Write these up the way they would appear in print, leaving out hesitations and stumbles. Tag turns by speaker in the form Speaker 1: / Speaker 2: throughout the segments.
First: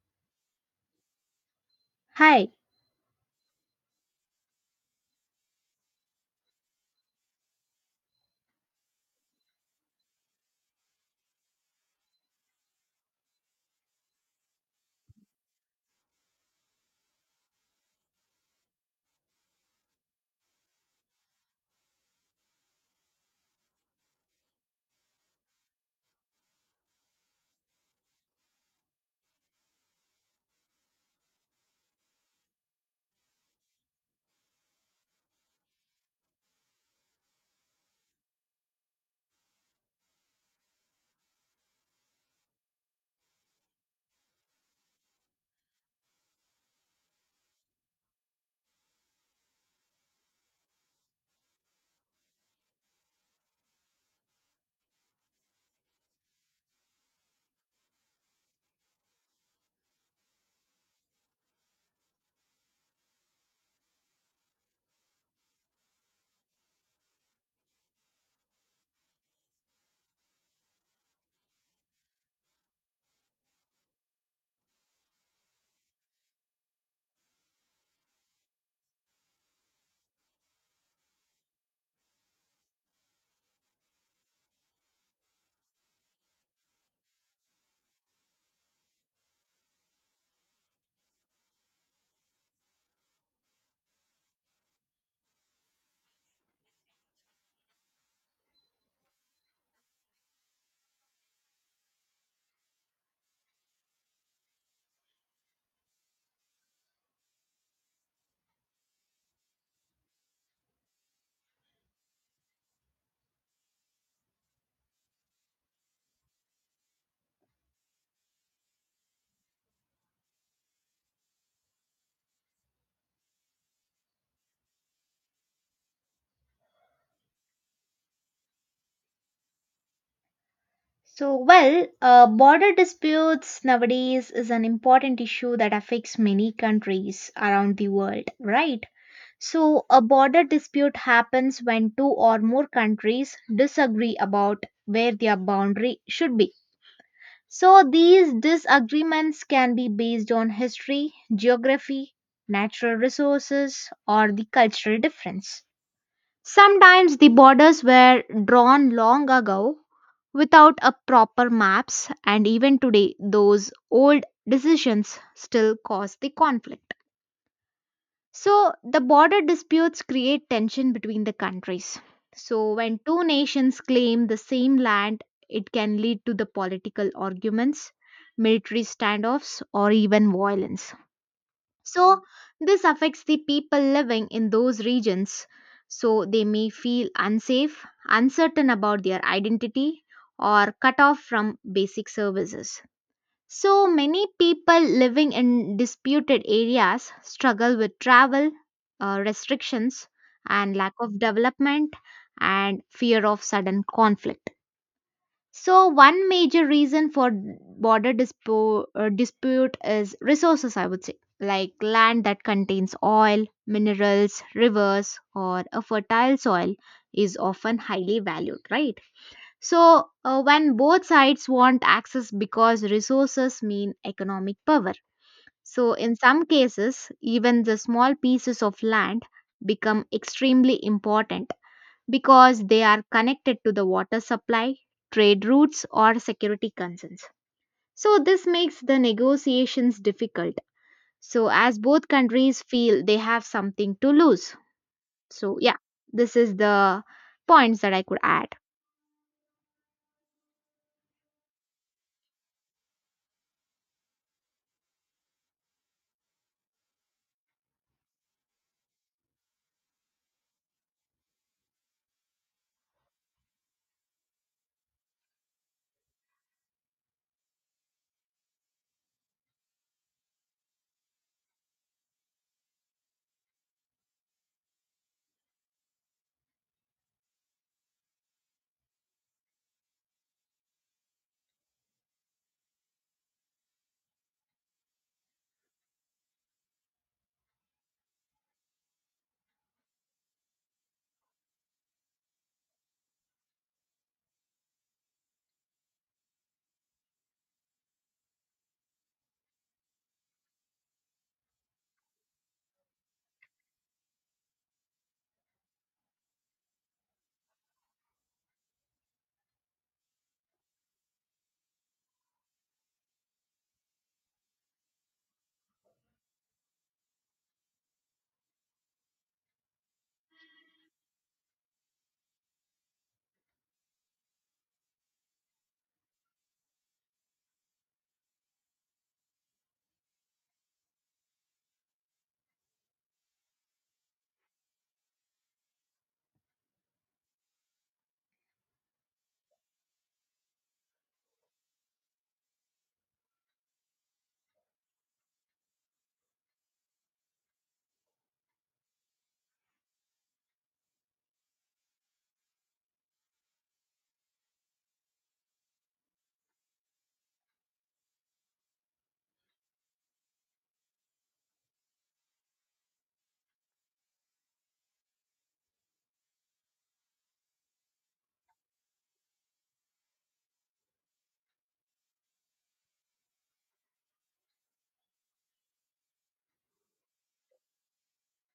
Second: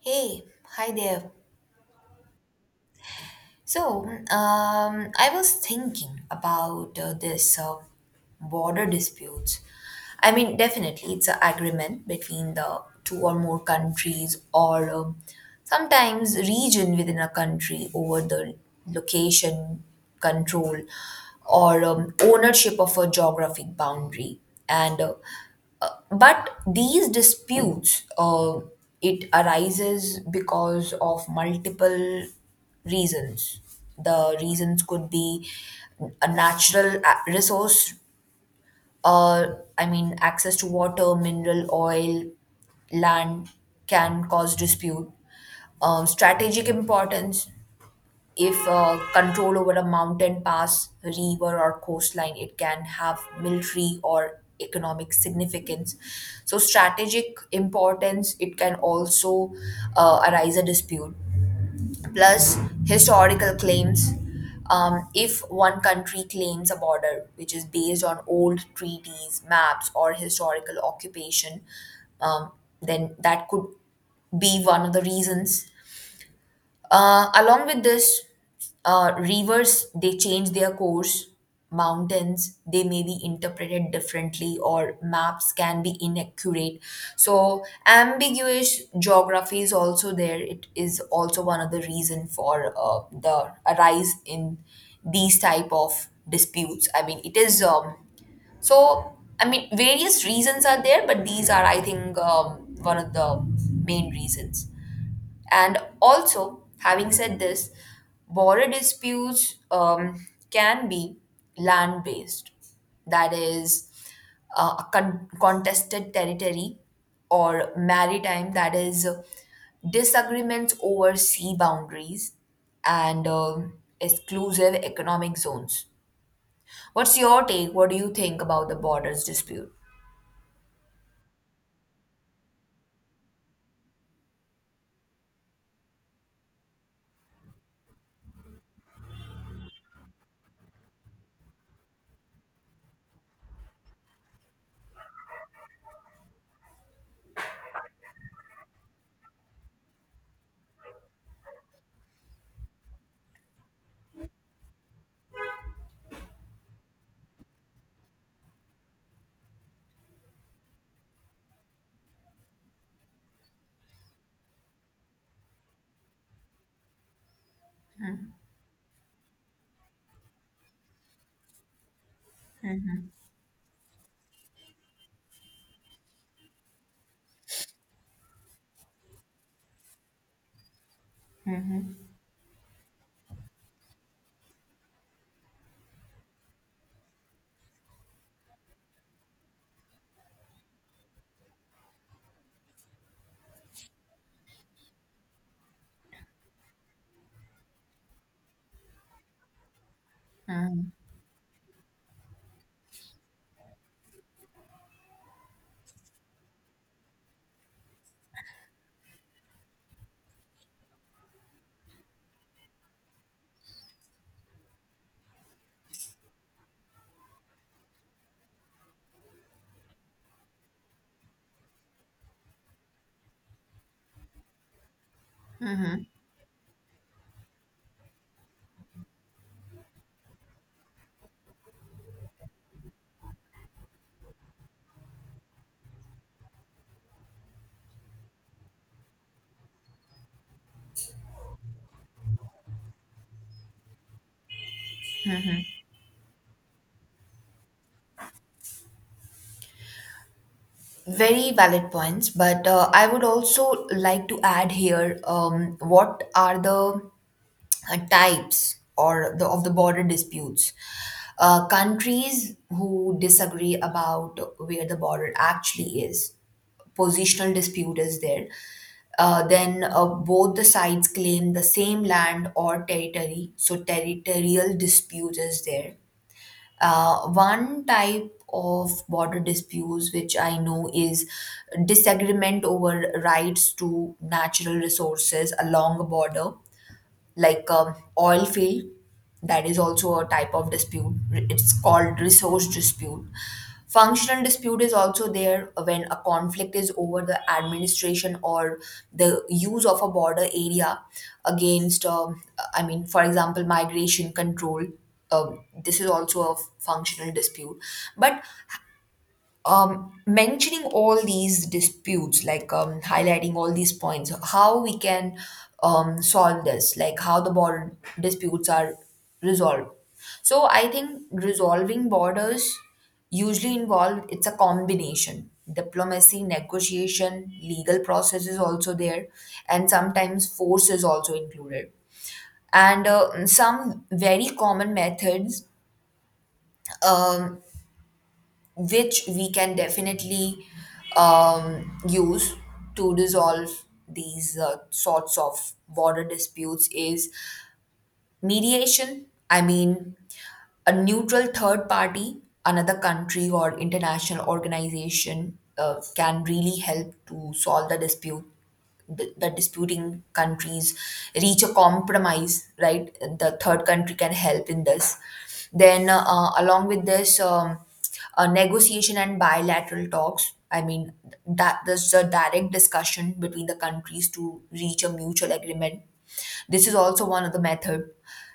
Speaker 1: Hey, hi there.
Speaker 2: Hi.
Speaker 1: So, I was thinking about this border disputes. I mean, definitely, it's an agreement between the two or more countries or sometimes region within a country over the location, control, or ownership of a geographic boundary. And But these disputes, it arises because of multiple reasons. The reasons could be a resource. uh, I mean, access to water, mineral, oil, land can cause dispute. Strategic importance, if control over a mountain pass, river, or coastline, it can have military or economic significance. So, strategic importance, it can also arise a dispute plus historical claims. If one country claims a border which is based on old treaties, maps, or historical occupation, um, then that could be one of the reasons, along with this. Rivers they change their course. Mountains they may be interpreted differently, or maps can be inaccurate. So ambiguous geography is also there. It is also one of the reason for the arise in these type of disputes. I mean, it is, so I mean various reasons are there, but these are I think one of the main reasons. And also, having said this, border disputes can be land based, that is, a contested territory, or maritime, that is, disagreements over sea boundaries and exclusive economic zones. What's your take? What do you think about the borders dispute?
Speaker 2: So, well, border disputes nowadays is an important issue that affects many countries around the world, right? So, a border dispute happens when two or more countries disagree about where their boundary should be. So, these disagreements can be based on history, geography, natural resources, or the cultural difference. Sometimes the borders were drawn long ago without a proper maps, and even today those old decisions still cause the conflict. So the border disputes create tension between the countries. So when two nations claim the same land, it can lead to the political arguments, military standoffs, or even violence. So, this affects the people living in those regions. So, they may feel unsafe, uncertain about their identity, or cut off from basic services. So, many people living in disputed areas struggle with travel restrictions and lack of development and fear of sudden conflict. So, one major reason for dispute is resources, I would say, like land that contains oil, minerals, rivers, or a fertile soil is often highly valued, right? So, when both sides want access because resources mean economic power. So, in some cases, even the small pieces of land become extremely important because they are connected to the water supply, trade routes, or security concerns. So, this makes the negotiations difficult. So, as both countries feel they have something to lose. So, yeah, this is the points that I could add.
Speaker 1: Very valid points, but I would also like to add here what are the types or the of the border disputes. Countries who disagree about where the border actually is, positional dispute is there. Then both the sides claim the same land or territory, so territorial dispute is there. One type of border disputes which I know is disagreement over rights to natural resources along a border, like oil field. That is also a type of dispute, it's called resource dispute. Functional dispute is also there when a conflict is over the administration or the use of a border area against I mean, for example, migration control. This is also a functional dispute. But mentioning all these disputes, like highlighting all these points, how we can solve this, like how the border disputes are resolved. So I think resolving borders usually involve it's a combination diplomacy, negotiation, legal process is also there, and sometimes force is also included. And some very common methods um which we can definitely use to resolve these sorts of border disputes is mediation. I mean, a neutral third party, another country or international organization can really help to solve the dispute. The disputing countries reach a compromise, right? The third country can help in this. Then, along with this, negotiation and bilateral talks. I mean, that there's a direct discussion between the countries to reach a mutual agreement. This is also one of the method.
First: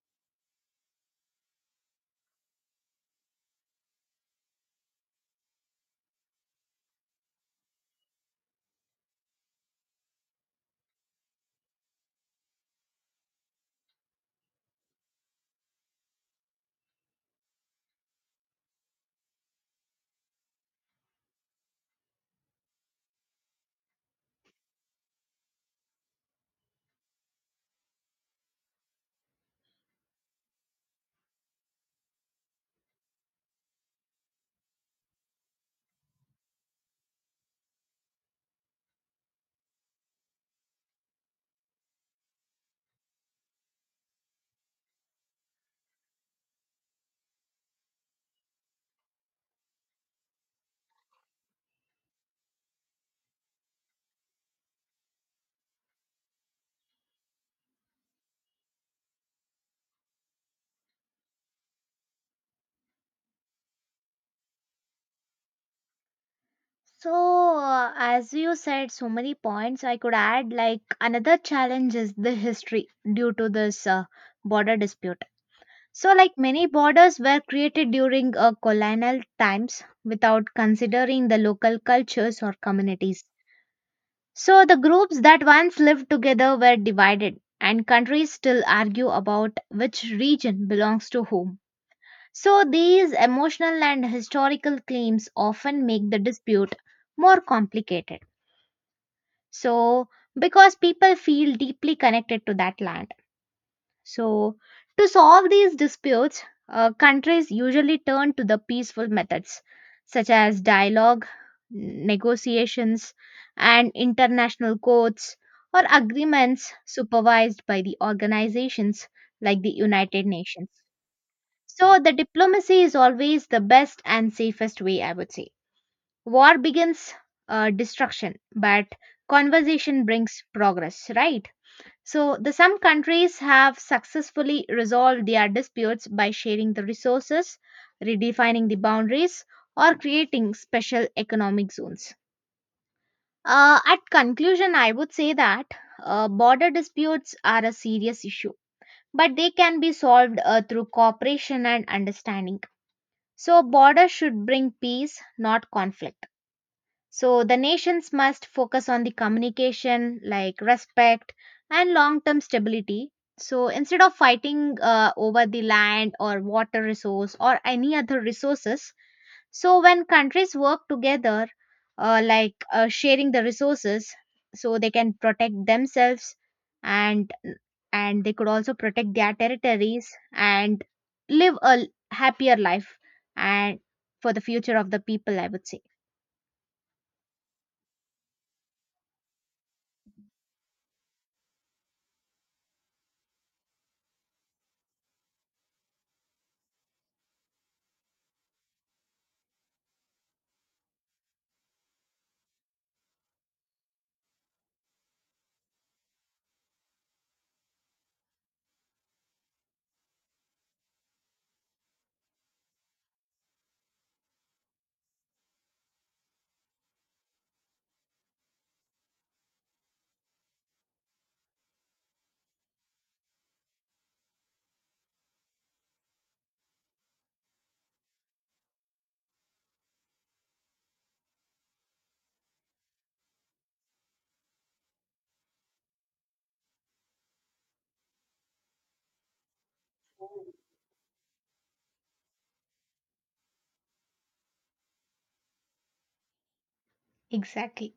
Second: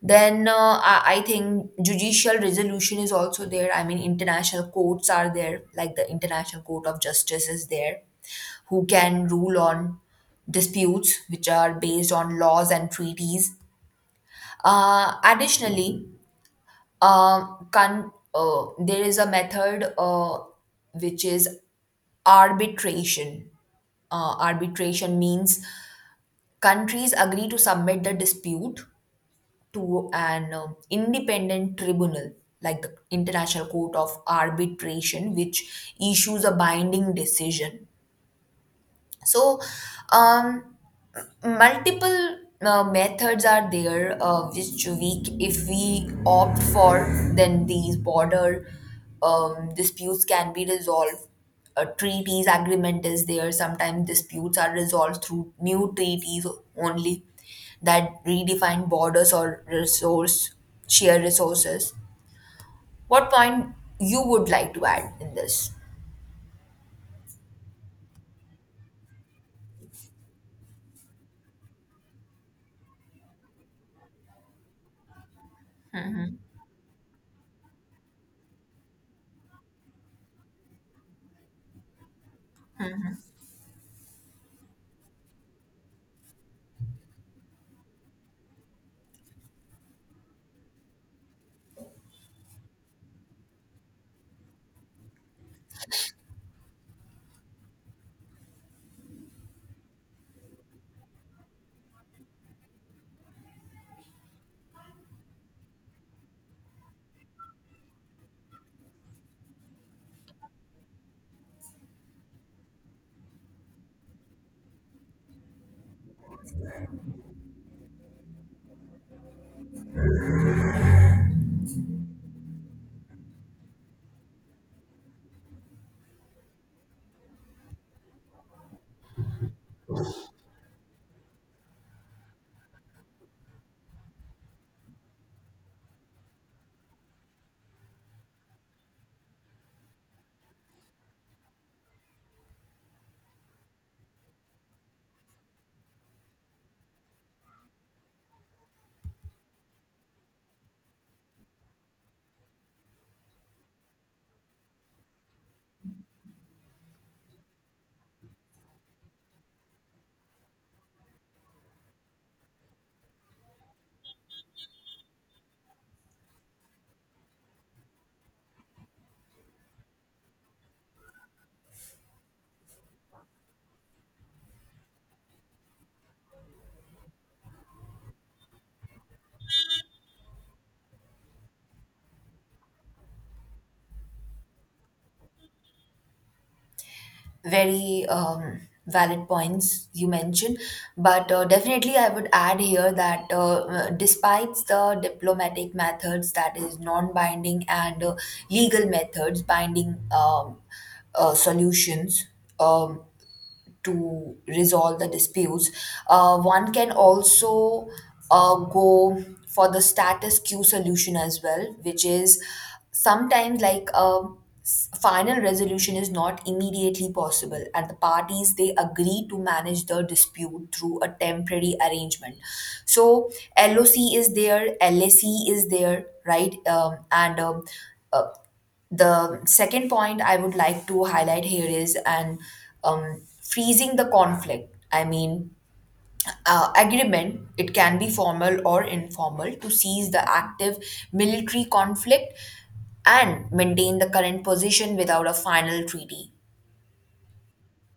Speaker 1: Then I think judicial resolution is also there. I mean, international courts are there, like the International Court of Justice is there, who can rule on disputes which are based on laws and treaties. Additionally, can there is a method which is arbitration. Arbitration means countries agree to submit the dispute to an independent tribunal, like the International Court of Arbitration, which issues a binding decision. So um, multiple methods are there which we, if we opt for, then these border disputes can be resolved. Treaties agreement is there, sometimes disputes are resolved through new treaties only that redefine borders or resource share resources. What point you would like to add in this?
Speaker 2: So, as you said, so many points I could add. Like, another challenge is the history due to this border dispute. So, like many borders were created during colonial times without considering the local cultures or communities. So, the groups that once lived together were divided, and countries still argue about which region belongs to whom. So, these emotional and historical claims often make the dispute more complicated. So, because people feel deeply connected to that land. So, to solve these disputes, countries usually turn to the peaceful methods such as dialogue, negotiations, and international courts or agreements supervised by the organizations like the United Nations. So, the diplomacy is always the best and safest way, I would say. War begins destruction, but conversation brings progress, right? So, the some countries have successfully resolved their disputes by sharing the resources, redefining the boundaries, or creating special economic zones. At conclusion, I would say that border disputes are a serious issue, but they can be solved through cooperation and understanding. So, borders should bring peace, not conflict. So the nations must focus on the communication, like respect and long term stability. So instead of fighting over the land or water resource or any other resources, so when countries work together, like sharing the resources, so they can protect themselves and and they could also protect their territories and live a happier life and for the future of the people, I would say.
Speaker 1: Very valid points you mentioned, but definitely I would add here that despite the diplomatic methods that is non-binding and legal methods binding, solutions um, to resolve the disputes. One can also go for the status quo solution as well, which is sometimes like a final resolution is not immediately possible, and the parties they agree to manage the dispute through a temporary arrangement. So LOC is there, LSE is there, right? And uh, the second point I would like to highlight here is, and freezing the conflict. I mean, agreement, it can be formal or informal, to cease the active military conflict and maintain the current position without a final treaty.
Speaker 2: Exactly.